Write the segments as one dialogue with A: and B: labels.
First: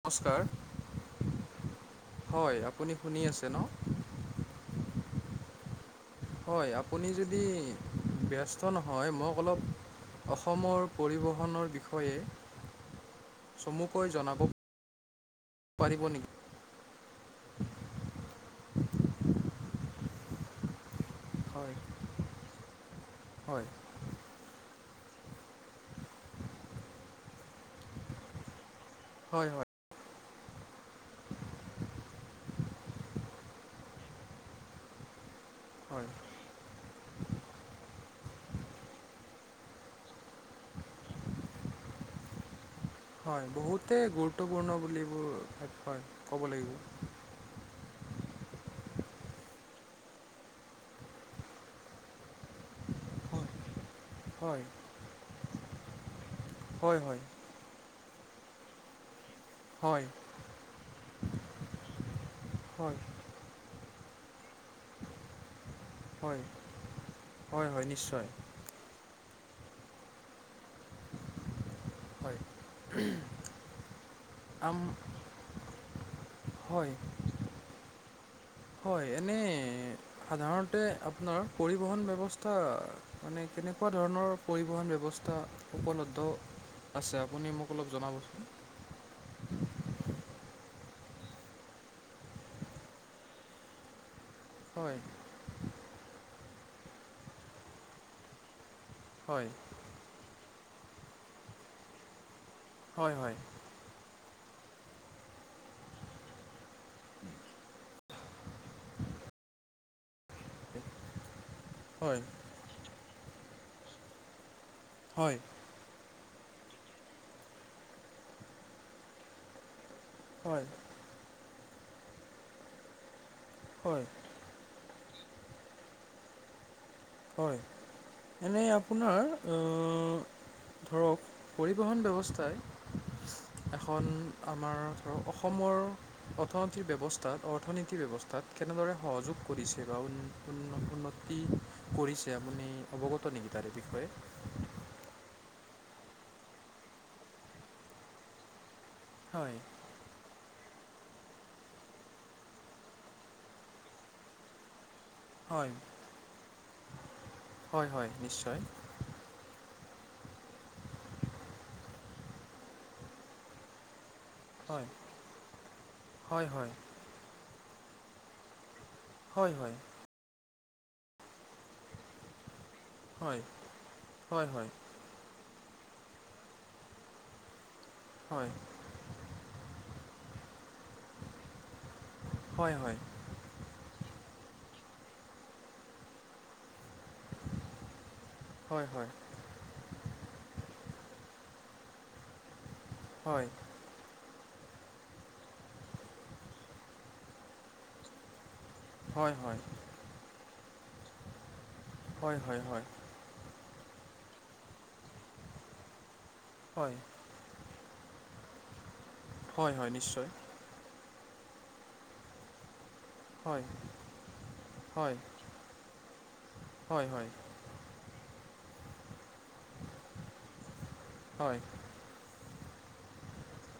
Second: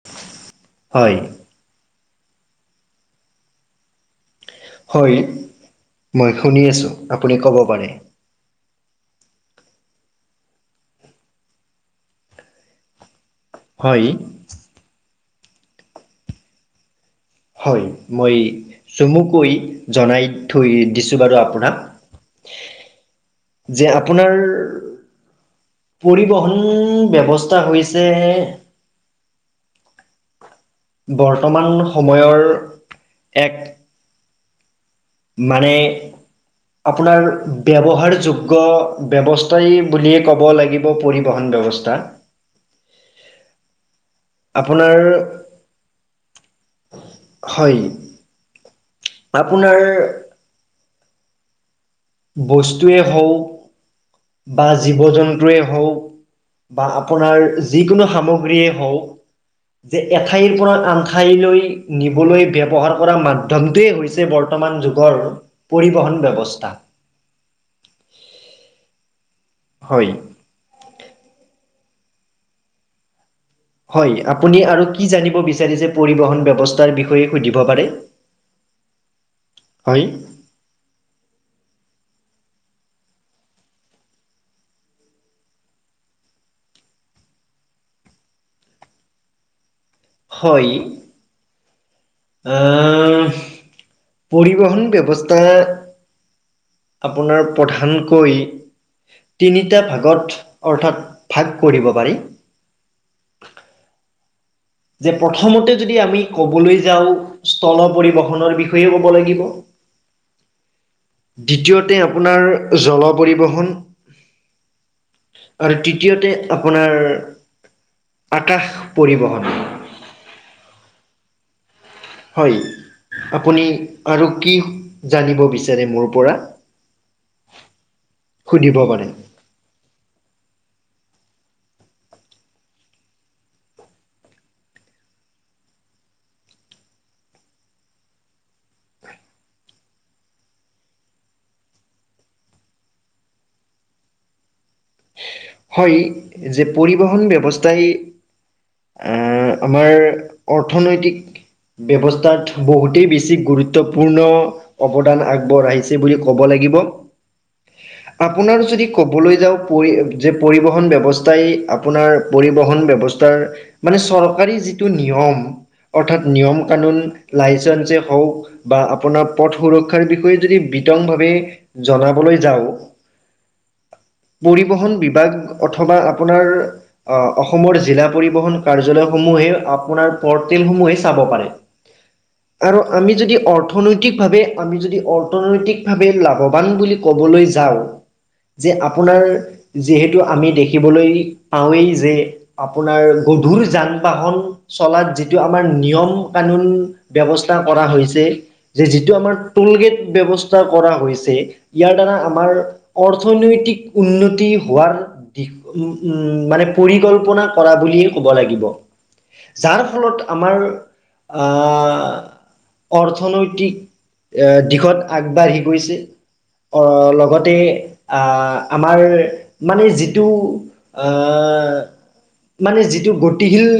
A: নমস্কাৰ
B: হয়,
A: হয় আপুনি শুনি আছে ন?
B: হয়। মই শুনি
A: হয়
B: আছোঁ,
A: আপুনি যদি
B: ক'ব পাৰে।
A: ব্যস্ত নহয় মোক অলপ অসমৰ পৰিবহণৰ বিষয়ে
B: হয়,
A: চমুকৈ জনাব পাৰিব নেকি?
B: হয় মই চমুকৈ জনাই থৈ দিছোঁ বাৰু
A: হয়
B: আপোনাক।
A: [unintelligible]
B: যে আপোনাৰ পৰিবহন ব্যৱস্থা হৈছে
A: হয় হয়।
B: বৰ্তমান সময়ৰ এক মানে
A: হয়
B: আপোনাৰ ব্যৱহাৰযোগ্য ব্যৱস্থাই বুলিয়ে ক'ব লাগিব পৰিবহন ব্যৱস্থা।
A: হয় বহুতেই গুৰুত্বপূৰ্ণ
B: আপোনাৰ
A: বুলিয়েবোৰ হয় ক'ব লাগিব।
B: হয় আপোনাৰ বস্তুৱে
A: হয়
B: হঁওক
A: হয়
B: বা জীৱ জন্তুৱে হঁওক বা
A: হয় হয়
B: আপোনাৰ যিকোনো সামগ্ৰীয়ে হওক যে
A: হয়
B: এঠাইৰ পৰা আন ঠাইলৈ নিবলৈ ব্যৱহাৰ
A: হয়
B: কৰা মাধ্যমটোৱেই হৈছে বৰ্তমান যুগৰ পৰিবহণ
A: হয়
B: ব্যৱস্থা।
A: হয়, হয় নিশ্চয়।
B: হয়।
A: উম।
B: হয় আপুনি আৰু কি জানিব বিচাৰিছে পৰিবহণ
A: হয়
B: ব্যৱস্থাৰ বিষয়ে সুধিব পাৰে।
A: হয় এনে
B: হয়
A: সাধাৰণতে আপোনাৰ পৰিবহন ব্যৱস্থা স্থা মানে কেনেকুৱা ধৰণৰ পৰিবহণ ব্যৱস্থা উপলব্ধ আছে আপুনি মোক অলপ জনাবচোন।
B: হয়। আহ পৰিবহন
A: হয়
B: ব্যৱস্থা আপোনাৰ প্ৰধানকৈ
A: হয়
B: তিনিটা ভাগত অৰ্থাৎ ভাগ কৰিব পাৰি।
A: হয়, হয়।
B: যে প্ৰথমতে যদি আমি কবলৈ যাওঁ স্থল পৰিবহনৰ বিষয়ে ক'ব লাগিব।
A: [unintelligible]
B: দ্বিতীয়তে
A: হয়
B: আপোনাৰ জল পৰিবহণ
A: হয়
B: আৰু তৃতীয়তে আপোনাৰ আকাশ পৰিবহণ।
A: হয়
B: হয় আপুনি
A: হয়
B: আৰু কি জানিব বিচাৰে মোৰ পৰা।
A: হয় এনেই
B: সুধিব পাৰে
A: আপোনাৰ ধৰক পৰিবহণ ব্যৱস্থাই এখন আমাৰ ধৰক অসমৰ অৰ্থনীতিৰ ব্যৱস্থাত অৰ্থনীতি ব্যৱস্থা তাত কেনেদৰে সহযোগ কৰিছে বাৰু উন্নতি কৰিছে আপুনি অৱগত নেকি তাৰে বিষয়ে।
B: হয় যে পৰিবহন ব্যৱস্থাই আ
A: হয়
B: আমাৰ অৰ্থনৈতিক ব্যৱস্থাত বহুতেই বেছি গুৰুত্বপূৰ্ণ অৱদান আগ
A: হয়
B: বহাইছে বুলি কব লাগিব
A: হয় হয় নিশ্চয়
B: আপোনাৰ যদি কবলৈ যাওঁ যে পৰিবহন ব্যৱস্থাই আপোনাৰ পৰিবহণ ব্যৱস্থাৰ মানে চৰ চৰকাৰী
A: হয়
B: যিটো নিয়ম অৰ্থাৎ
A: হয়
B: নিয়ম
A: হয়
B: কানুন লাইচেঞ্চে হওক বা আপোনাৰ
A: হয়
B: পথ
A: হয়
B: সুৰক্ষাৰ বিষয়ে যদি বিতং ভাৱে জনাবলৈ যাওঁ।
A: হয়, হয়, হয়।
B: পৰিবহণ বিভাগ অথবা আপোনাৰ অহ, অসমৰ জিলা
A: হয় হয় হয়
B: পৰিবহণ কাৰ্যালয়সমূহে আপ আপোনাতে প'ৰ্টেলসমূহহে চাব পাৰে।
A: হয়
B: আৰু আমি যদি অৰ্থনৈতিক ভাৱে আমি যদি অৰ্থনৈতিক ভাৱে লাভৱান বুলি ক'বলৈ যাওঁ। যে
A: হয় হয়
B: আপোনাৰ যিহেতু আমি দেখিবলৈ পাওঁৱেই যে। আপোনাৰ
A: হয়
B: গধুৰ যান-বাহন চলাত যিটো আমাৰ নিয়ম কানুন ব্যৱস্থা কৰা হৈছে। যে যিটো আমাৰ
A: হয় হয়
B: টুলগেট ব্যৱস্থা কৰা হৈছে। ইয়াৰ দ্বাৰা
A: হয়
B: আমাৰ
A: হয় হয়
B: অৰ্থনৈতিক উন্নতি হোৱাৰ দিশ উ উম, মানে
A: হয়
B: পৰিকল্পনা কৰা বুলিয়ে ক'ব লাগিব।
A: হয়
B: যাৰ
A: হয় নিশ্চয়
B: ফলত আমাৰ অহ
A: হয়
B: অৰ্থনৈতিক এ দিশত
A: হয়
B: আগবাঢ়ি গৈছে।
A: হয়
B: অহ,
A: হয়
B: লগতে আহ আমাৰ মানে যিটো
A: হয়
B: অহ, মানে যিটো গতিশীল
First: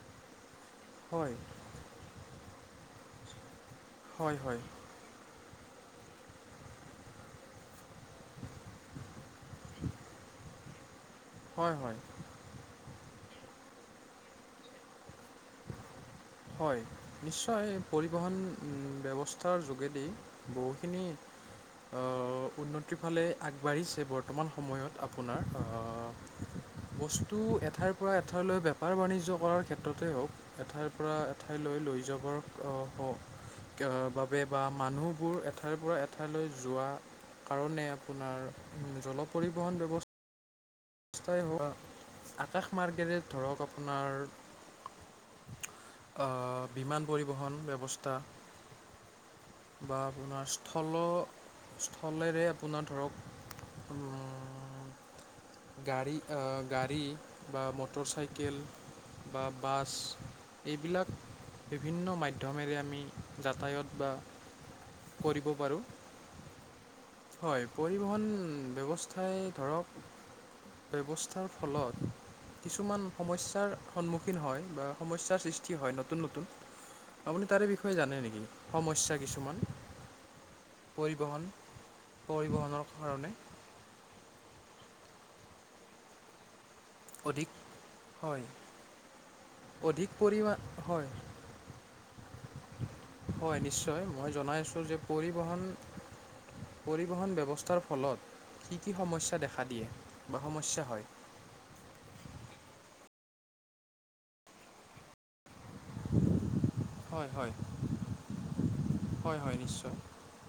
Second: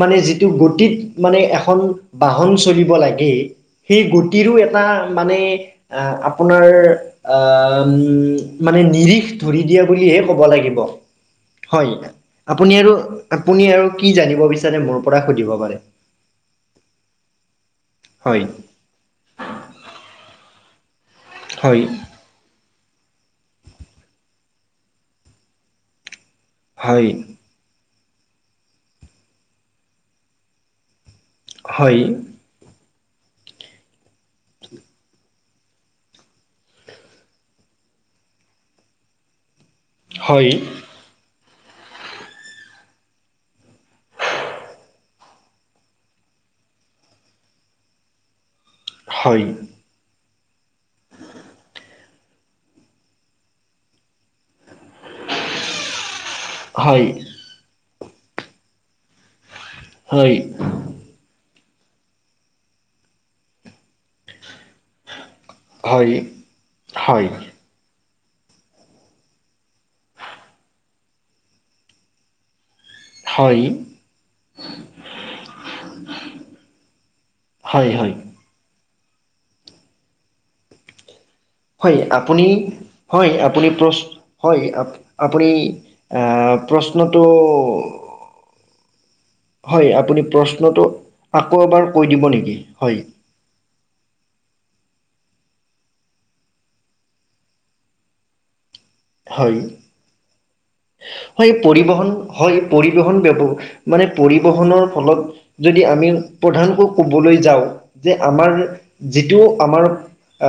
B: মানে যি যিটো গতিত
A: হয়
B: মানে এখন বাহন চলিব লাগে। সেই
A: হয়
B: গতিৰো
A: হয়
B: এটা মানে অ, আপোনাৰ অ, মানে নিৰিখ ধৰি দিয়া বুলি ক'ব লাগিব হয়, আপুনি আৰু আপুনি আৰু কি জানিব বিচাৰে মোৰ পৰা সুধিব পাৰে।
A: হয়, নিশ্চয় পৰিবহণ
B: হয়
A: ব্যৱস্থাৰ যোগেদি বহুখিনি
B: হয়
A: অহ, উন্নতিৰ ফালে আগবাঢ়িছে বৰ্তমান সময়ত আপোনাৰ অহ
B: হয়
A: বস্তু এঠাইৰ পৰা এঠাইলৈ বেপাৰ বাণিজ্য কৰাৰ ক্ষেত্ৰতে হওঁক এঠাইৰ পৰা এঠাইলৈ লৈ যাব অহ অহ, বাবে বা মানুহবোৰ এঠাইৰ পৰা এঠাইলৈ যোৱা কাৰণে আপোনাৰ জল পৰিবহণ ব্যৱস্থা
B: হয়।
A: ব্যৱস্থাই হোৱা, আকাশমাৰ্গেৰে ধৰক আপোনাৰ অহ, বিমান পৰিবহণ ব্যৱস্থা।
B: হয়।
A: আপোনা স্থল স্থলেৰে আপোনাৰ ধৰক উম গাড়ী গাড়ী
B: হয় হয়
A: বা মটৰ চাইকেল বা বাছ
B: হয়
A: এইবিলাক বিভিন্ন মাধ্যমেৰে আমি যাতায়ত বা পৰিব পাৰোঁ।
B: হয়
A: হয় পৰিবহণ ব্যৱস্থাই ধৰক ব্যৱস্থাৰ ফলত কিছুমান
B: হয়
A: সমস্যাৰ সন্মুখীন হয় বা সমস্যাৰ সৃষ্টি হয় নতুন নতুন। আপুনি তাৰে
B: হয়
A: বিষয়ে
B: হয়
A: জানে নেকি? সমস্যা কিছুমান পৰিবহন।
B: হয় আপুনি, হয় আপুনি প্ৰ, হয় আ-আপুনি অহ প্ৰশ্নটো
A: অধিক হয়
B: হয়
A: অধিক
B: আপুনি
A: পৰিমা
B: প্ৰশ্নটো,
A: হয়
B: আকৌ এবাৰ কৈ দিব নেকি। হয়
A: হয় নিশ্চয় মই জনাই আছোঁ যে পৰিবহণ, পৰিবহণ ব্যৱস্থাৰ ফলত কি কি সমস্যা
B: হয়
A: দেখা দিয়ে বা সমস্যা হয়।
B: পৰিবহন হয় পৰিবহন ব্যৱ, মানে পৰিবহনৰ ফলত যদি আমি প্ৰধানকৈ
A: হয়
B: ক'বলৈ
A: হয়
B: যাওঁ যে আমাৰ
A: হয়
B: যিটো
A: হয়
B: আমাৰ
A: নিশ্চয়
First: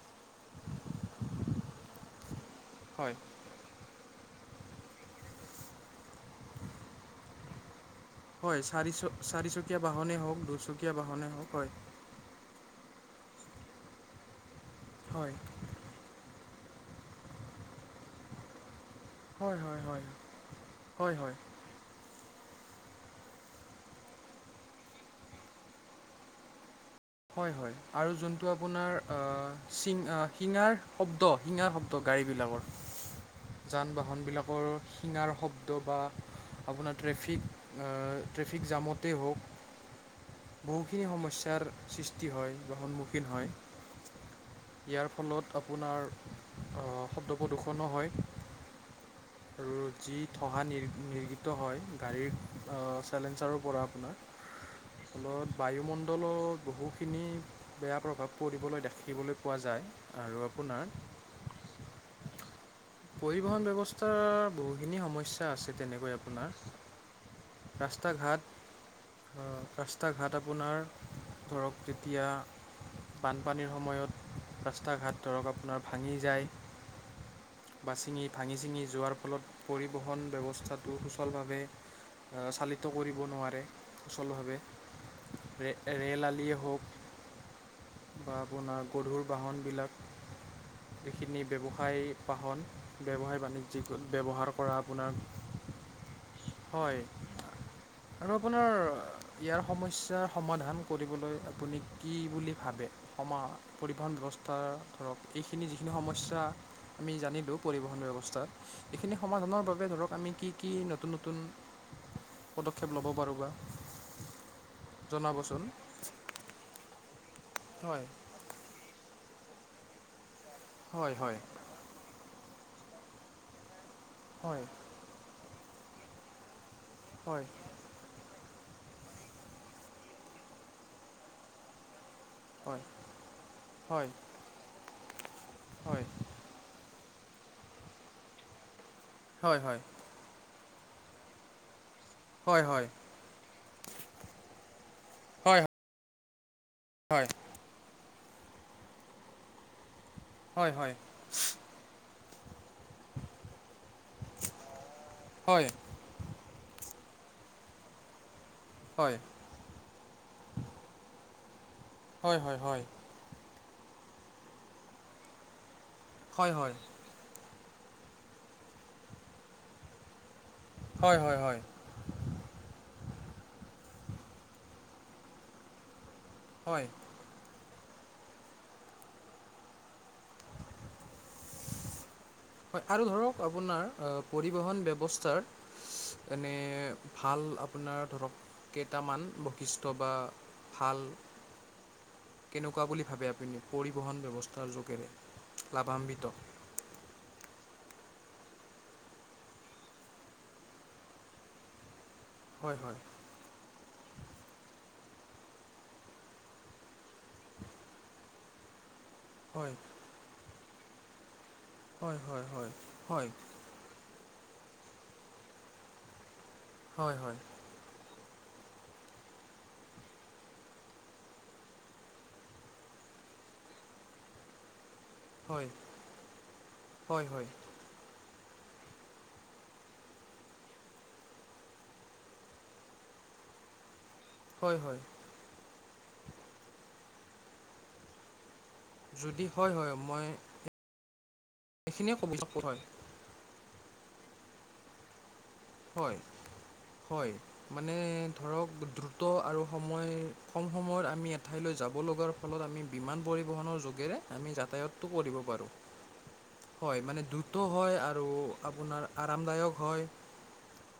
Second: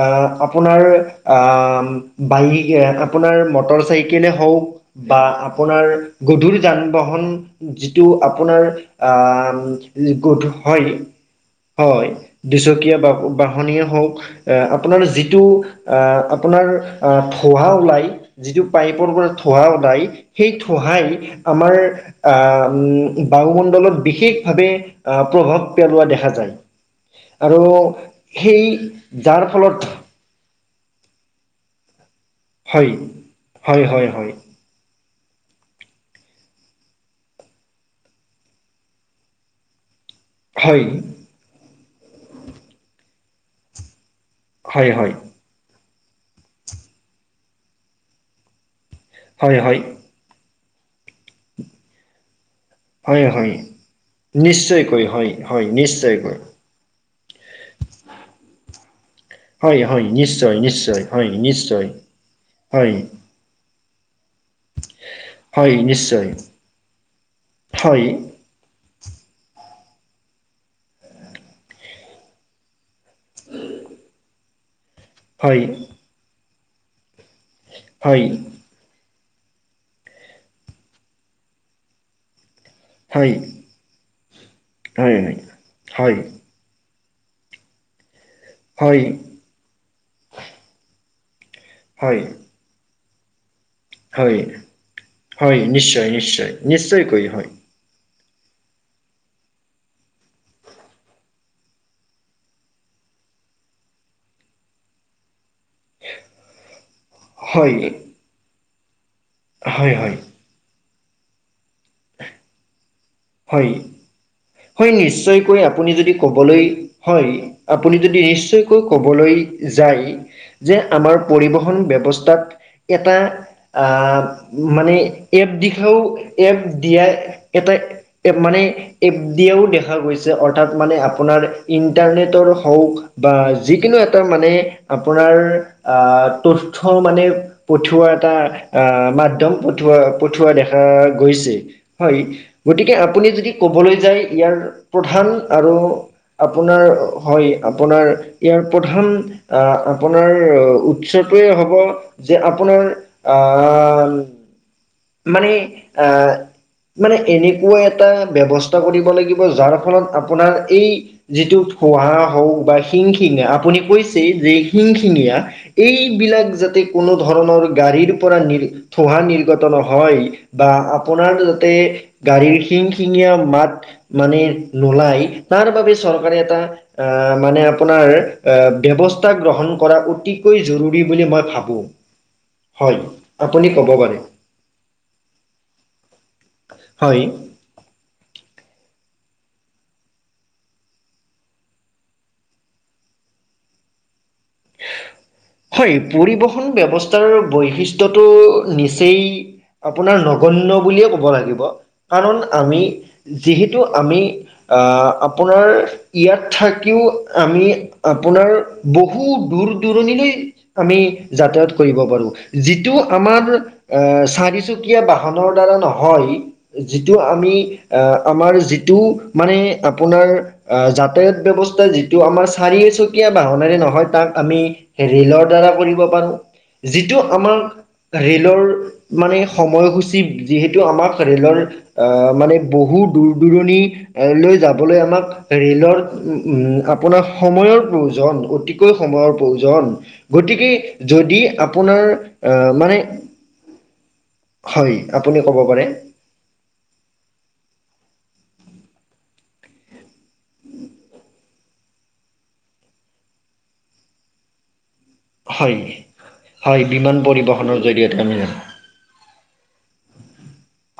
B: অহ, আপোনাৰ অহ, বায়
A: হয়
B: আপোনাৰ মটৰ চাইকলে হওঁক বা আপোনাৰ গধুৰ যান-বাহন প্ৰশ্নটো
A: হয়
B: আপোনাৰ
A: চাৰিচ চাৰিচকীয়া বাহনেই হওক
B: গধুৰ, হয়।
A: দুচকীয়া বাহনেই হওক
B: হয়, দুচকীয়া বাহন। বাহনিয় হওক এ আপোনাৰ
A: হয়
B: যিটো অ' আপোনাৰ ধুৱা ওলাই। যিটো পাইপৰ পৰা
A: হয়
B: ঠোহা
A: হয়
B: ঠোহা
A: হয়
B: সেই ঠোহাই
A: হয় হয়
B: আমাৰ আহ উ বায়ুমণ্ডলত বিশেষভাৱে আহ প্ৰভাৱ পেলোৱা দেখা যায়।
A: হয়
B: আৰু
A: হয় আৰু যোনটো
B: সেই
A: আপোনাৰ
B: যাৰ ফলত
A: শিঙাৰ শব্দ শিঙাৰ শব্দ গাড়ীবিলাকৰ
B: হয় হয়
A: যান
B: হয় হয়
A: বাহনবিলাকৰ শিঙাৰ শব্দ বা আপোনাৰ ট্ৰেফিক ট্ৰেফিক জামতেই হওক
B: হয়
A: বহুখিনি সমস্যাৰ সৃষ্টি হয় বা সন্মুখীন হয়
B: হয়
A: ইয়াৰ
B: হয়
A: ফলত আপোনাৰ শব্দ প্ৰদূ্ষণো হয়।
B: হয়
A: আৰু
B: হয়
A: যি ধুৱ নিৰ্গিত হয় গাড়ীৰ
B: হয় হয়
A: চেলেঞ্জাৰো পৰা আপোনাৰ
B: নিশ্চয়কৈ হয়
A: ফলত
B: হয় নিশ্চয়কৈ
A: বায়ুমণ্ডলত বহুখিনি বেয়া প্ৰভাৱ পৰিবলৈ দেখে
B: নিশ্চয় নিশ্চয় নিশ্চয়।
A: ত বহুখিনি সমস্যা আছে
B: হয়
A: তেনেকৈ
B: নিশ্চয়
A: আপোনাৰ
B: হয়
A: ৰাস্তা ঘাট ৰাস্তা ঘাট আপোনাৰ ধৰক তেতিয়া বানপানীৰ সময়ত ৰাস্তা ঘাট ধৰক
B: হয়
A: আপোনাৰ ভাঙি যায় বাছিঙি
B: হয়
A: ভাঙি ছিঙি যোৱাৰ ফলত পৰিবহণ ব্যৱস্থাটো সুচলভাৱে চালি কৰিব
B: হয়
A: নোৱাৰে সুচলভাৱে
B: হয় হয়
A: ৰেল আল আপোনাৰ
B: হয়
A: গধুৰ বাহনবিলাক ব্যৱসায়
B: হয়
A: বাহন ব্যৱসায় বাণিজ্য
B: হয় হয় নিশ্চয় নিশ্চয়
A: হয়
B: নিশ্চয়কৈ হয়।
A: আৰু আপোনাৰ ইয়াৰ সমস্যায় সমাধান ক কৰিব আপুনি কি বুলি ভাবে সম পৰিবহণ ব্যৱস্থা ধৰক এইখিনি যিখিনি সমস্যা আমি জানিলোঁ
B: হয়
A: পৰিবহণ ব্যৱস্থাত এইখিনি সমাধানৰ বাবে
B: হয়
A: ধৰক
B: হয়
A: আমি কি কি নতুন নতুন পদক্ষেপ ল'ব পাৰোঁ বা
B: হয় হয় নিশ্চয়কৈ
A: জনাবচোন
B: আপুনি যদি ক'বলৈ হয়। আপুনি
A: হয়
B: যদি নিশ্চয়কৈ কবলৈ যায়। যে
A: হয়
B: আমাৰ
A: হয়
B: পৰিবহন ব্যৱস্থাক এটা আহ
A: হয়
B: মানে এপ দিশাও এপ দিয়া
A: হয়
B: এটা এ মানে এপ দিয়েও দেখা গৈছে অৰ্থাৎ মানে আপোনাৰ ইন
A: হয় হয়
B: [unintelligible]
A: হয় হয়
B: মানে পঠওৱা এটা অ', মাধ্যম
A: হয়
B: পাঠেৱা পঠা দেখা আহ গৈছে হয় গতিকে আপুনি যদি ক'বলৈ যায় ইয়াৰ প্ৰধান
A: হয় হয়
B: আৰু আপোনাৰ হয় আপোনাৰ ইয়াৰ প্ৰধান আহ আপোনাৰ
A: হয়
B: উৎসটোৱে হ'ব যে আপোনাৰ আহ মানে
A: হয়
B: আহ মানে এনেকুৱা এটা বৱস্থা কৰিব লাগিব যাৰ ফলত আপোনাৰ এই যিটো খহা
A: হয় হয়
B: হওক
A: হয়
B: বা
A: হয়
B: শিংশিঙা আপুনি কৈছে যে শিংশিঙীয়া এইবিলাক
A: হয় হয়
B: যাতে কোনো ধৰণৰ গাড়ীৰ পৰা নি থোঁহা নিৰ্গত নহয়। বা
A: হয়
B: আপোনাৰ
A: হয়
B: যাতে গাড়ীৰ খিন ঙ মাত মানে নলাই তাৰ বাবে চৰকাৰে এটা
A: হয়
B: মানে আপোনাৰ ব্যৱস্থা গ্ৰহণ কৰা অতিকৈ জৰুৰী বুলি মই ভাবো।
A: হয় আৰু ধৰক আপোনাৰ পৰিবহণ ব্যৱস্থাৰ এনে
B: হয়।
A: ভাল আপোনাৰ ধৰক কেইটামান বৈশিষ্ট্য বা ভাল কেনেকুৱা বুলি ভাবে আপুনি পৰিবহন ব্যৱস্থাৰ যোগেৰে।
B: হয়
A: লাভান্বিত
B: পৰিবহন ব্যৱস্থাৰ ব বৈশিষ্টয়টো নিচেই আপোনাৰ নগনয় বুলিয়ে ক'ব লাগিব। কাৰণ
A: হয়
B: আমি
A: হয়
B: যিহেতু আমি আপোনাৰ ইয়াত থাকিও আমি আপোনাৰ বহু দূৰ
A: হয়
B: দূৰণিলৈ আমি যাতায়াত কৰিব
A: হয়
B: পাৰো।
A: হয় হয়
B: যিটো
A: হয়
B: আমাৰ আ, চাৰি তিনিচকীয়া বাহনৰ দ্বাৰা নহয়।
A: হয়
B: যিটো
A: হয়
B: আমি আহ, আমাৰ যিটো মানে আপোনাৰ যাতায়াত ব্যৱস্থা, যিটো আমাৰ চাৰিচকীয়া বাহনেৰে নহয় তাক আমি ৰে'লৰ
A: হয়
B: দ্বাৰা কৰিব পাৰো। যিটো
A: হয়
B: আমাক ৰে'লৰ মানে সময়সূচী যিহেতু আমাক ৰেলৰ আহ মানে বহুত দূৰ-দূৰণিত লৈ
A: হয় হয়
B: যাবলৈ
A: হয়
B: আমাক ৰে'লৰ আপোনাৰ সময়ৰ প্ৰয়োজন। অতি সময়ৰ
A: যদি হয়
B: প্ৰয়োজন
A: হয় মই
B: গতিকে, যদি আপোনাৰ
A: এইখিনিয়ে ক'ব বিচাৰোঁ।
B: আহ্
A: হয়
B: মানে হয়। আ
A: হয়। হয়। মানে ধৰক দ্ৰুত আৰু সময় কম সময়ত আমি এঠাইলৈ যাব লগাৰ ফলত আমি বিমানব পৰিবহণৰ যোগেৰে আমি যাতায়াতটো কৰিব পাৰোঁ।
B: হয়
A: হয়।
B: বিমান
A: মানে দ্ৰুত
B: পৰিবহণৰ
A: হয়,
B: জৰিয়তে
A: আৰু
B: আমি জানো
A: আপোনাৰ আৰামদায়ক হয়।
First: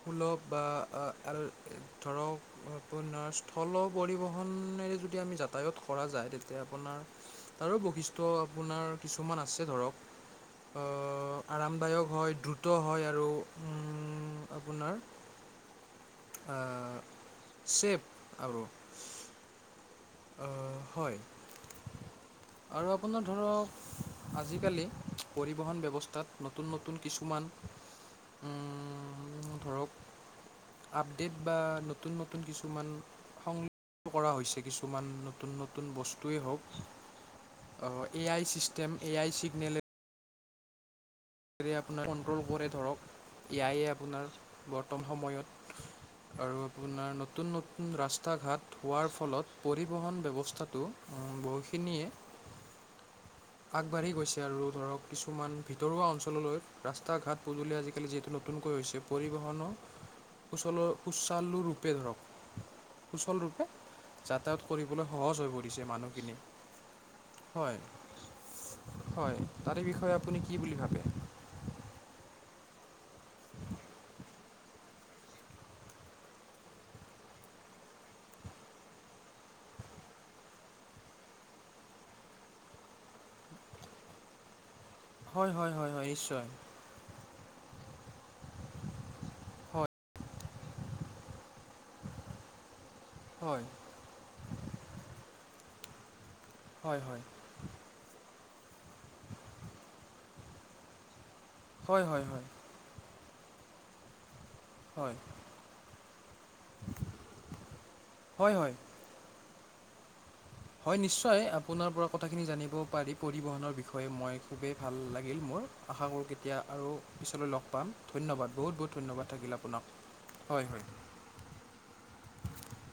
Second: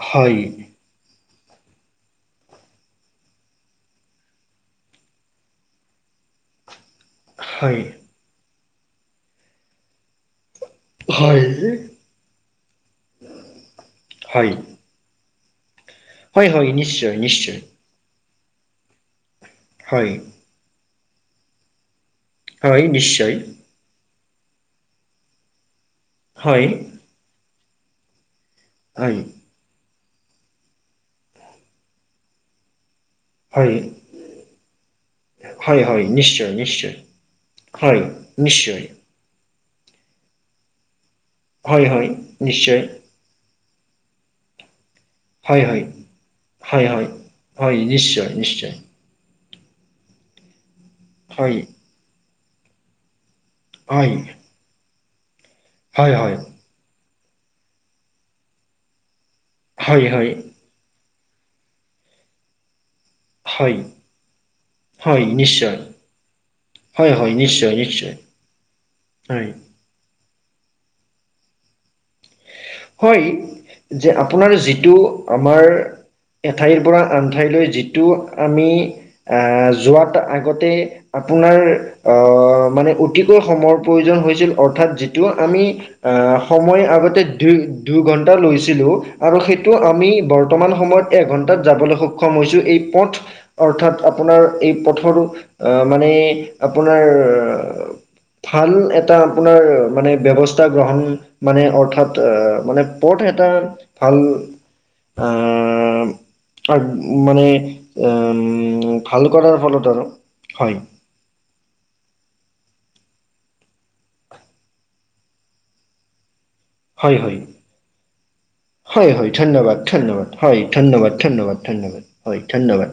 A: সুলভ
B: হয়
A: বা আহ আৰু ধৰক, আপোনাৰ স্থল পৰিবহণেৰে যদি আমি যাতায়ত কৰা যায় তেতিয়া আপোনাৰ। তাৰো
B: হয়
A: বৈশিষ্ট আপোনাৰ কিছুমান আছে ধৰক। আহ
B: হয়
A: আৰামদায়ক হয়, দ্ৰুত হয় আৰু উম,
B: হয়
A: [unintelligible]
B: হয়, হয়। নিশ্চয়, নিশ্চয়।
A: ছেফ আৰু
B: হয়।
A: আ, হয়।
B: হয়
A: আৰু আপোনাৰ
B: নিশ্চয়
A: ধৰক আজিকালি পৰিবহন ব্যৱস্থাত
B: হয়
A: নতুন নতুন কিছুমান উম
B: হয়।
A: ধৰক আপডেট বা নতুন, নতুন কিছুমান
B: হয়
A: সংযোগ কৰা হৈছে। বৰ্তমান নতুন
B: হয়
A: নতুন
B: হয়
A: বস্তুৱেই
B: নিশ্চয়
A: হওঁক।
B: নিশ্চয়
A: অ,
B: হয়
A: এ আই
B: নিশ্চয়
A: চিষ্টেম, এ আই চিগ্নেল।
B: হয়
A: আপোনাৰ
B: হয়
A: কন্ট্ৰল কৰে
B: নিশ্চয়
A: ধৰক, এ আই আপোনাক ন,
B: হয় হয়
A: সময়ত আৰু
B: হয় হয়
A: আপোনাৰ নতুন
B: হয়
A: নতুন
B: নিশ্চয়
A: ৰাস্তা
B: নিশ্চয়
A: ঘাট হোৱাৰ ফলত পৰিবহণ ব্যৱস্থাটো উম,
B: হয়
A: বহুখিনিয়ে আগবাঢ়ি
B: হয়
A: গৈছে আৰু ধৰক, কিছুমান ভিতৰুৱা
B: হয় হয়
A: অঞ্চললৈ ৰাস্তা। তা ঘাট পদূলি আজিকালি যিহেতু নতুনকৈ হৈছে। পৰিবহণৰ
B: হয় হয়
A: সুচলৰ। সুচালু ৰূপে ধৰক। সুচলৰূপে
B: হয়
A: যাতায়াত কৰিবলৈ
B: হয়
A: সহজ হৈ
B: নিশ্চয়
A: পৰিছে মানুহখিনি।
B: হয়, হয়। নিশ্চয়, নিশ্চয়।
A: হয়। তাৰে বিষয়ে আপুনি কি বুলি ভাবে?
B: হয় যে, আপোনাৰ যিটো আমাৰ। এঠাইৰ পৰা আনঠাইলৈ যিটো আমি আ যোৱাত আগতে ই। আপোনাৰ অ, মানে অতিকৈ সময়ৰ প্ৰয়োজন হৈছিল অৰ্থাৎ,। যিটো
A: হয়
B: আমি
A: হয় হয় হয়
B: অ,
A: নিশ্চয়
B: সময় আগতে যি দুই-দুই ঘণ্টা লৈছিলো আৰু সেইটো
A: হয়
B: আমি বৰ্তমান সময়ত এঘন্টাত যাবলৈ সক্ষম ক্ষম হৈছোঁ। এই পথ।
A: হয়
B: অৰ্থাৎ, আপোনাৰ এই পথৰো আহ মানে
A: হয়
B: আপোনাৰ।
A: হয়
B: ভাল এটা আপোনাৰ মানে ব্যৱস্থা গ্ৰহণ মানে
A: হয় হয়
B: অৰ্থাৎ,
A: হয়
B: আহ মানে। ওপৰতে এটা ভাল
A: হয়।
B: পাৰ্ত মানে, উম,
A: হয় হয়
B: ভাল কৰাৰ ফলত আৰু।
A: হয়, নিশ্চয়। আপোনাৰ পৰা কথাখিনি জানিব পাৰি, পৰিবহণৰ বিষয়ে মই খুবেই ভাল লাগিল মোৰ আশা কৰোঁ কেতিয়াবা এতিয়া আৰু
B: হয় হয়
A: পিছলৈ লগ পাম ধন্যবাদ বহুত বহুত
B: হয় হয়
A: ধন্যবাদ থাকিল আপোনাক হয় হয়।
B: ধ্যবাদ ধন্যবাদ হয় ধন্যবাদ।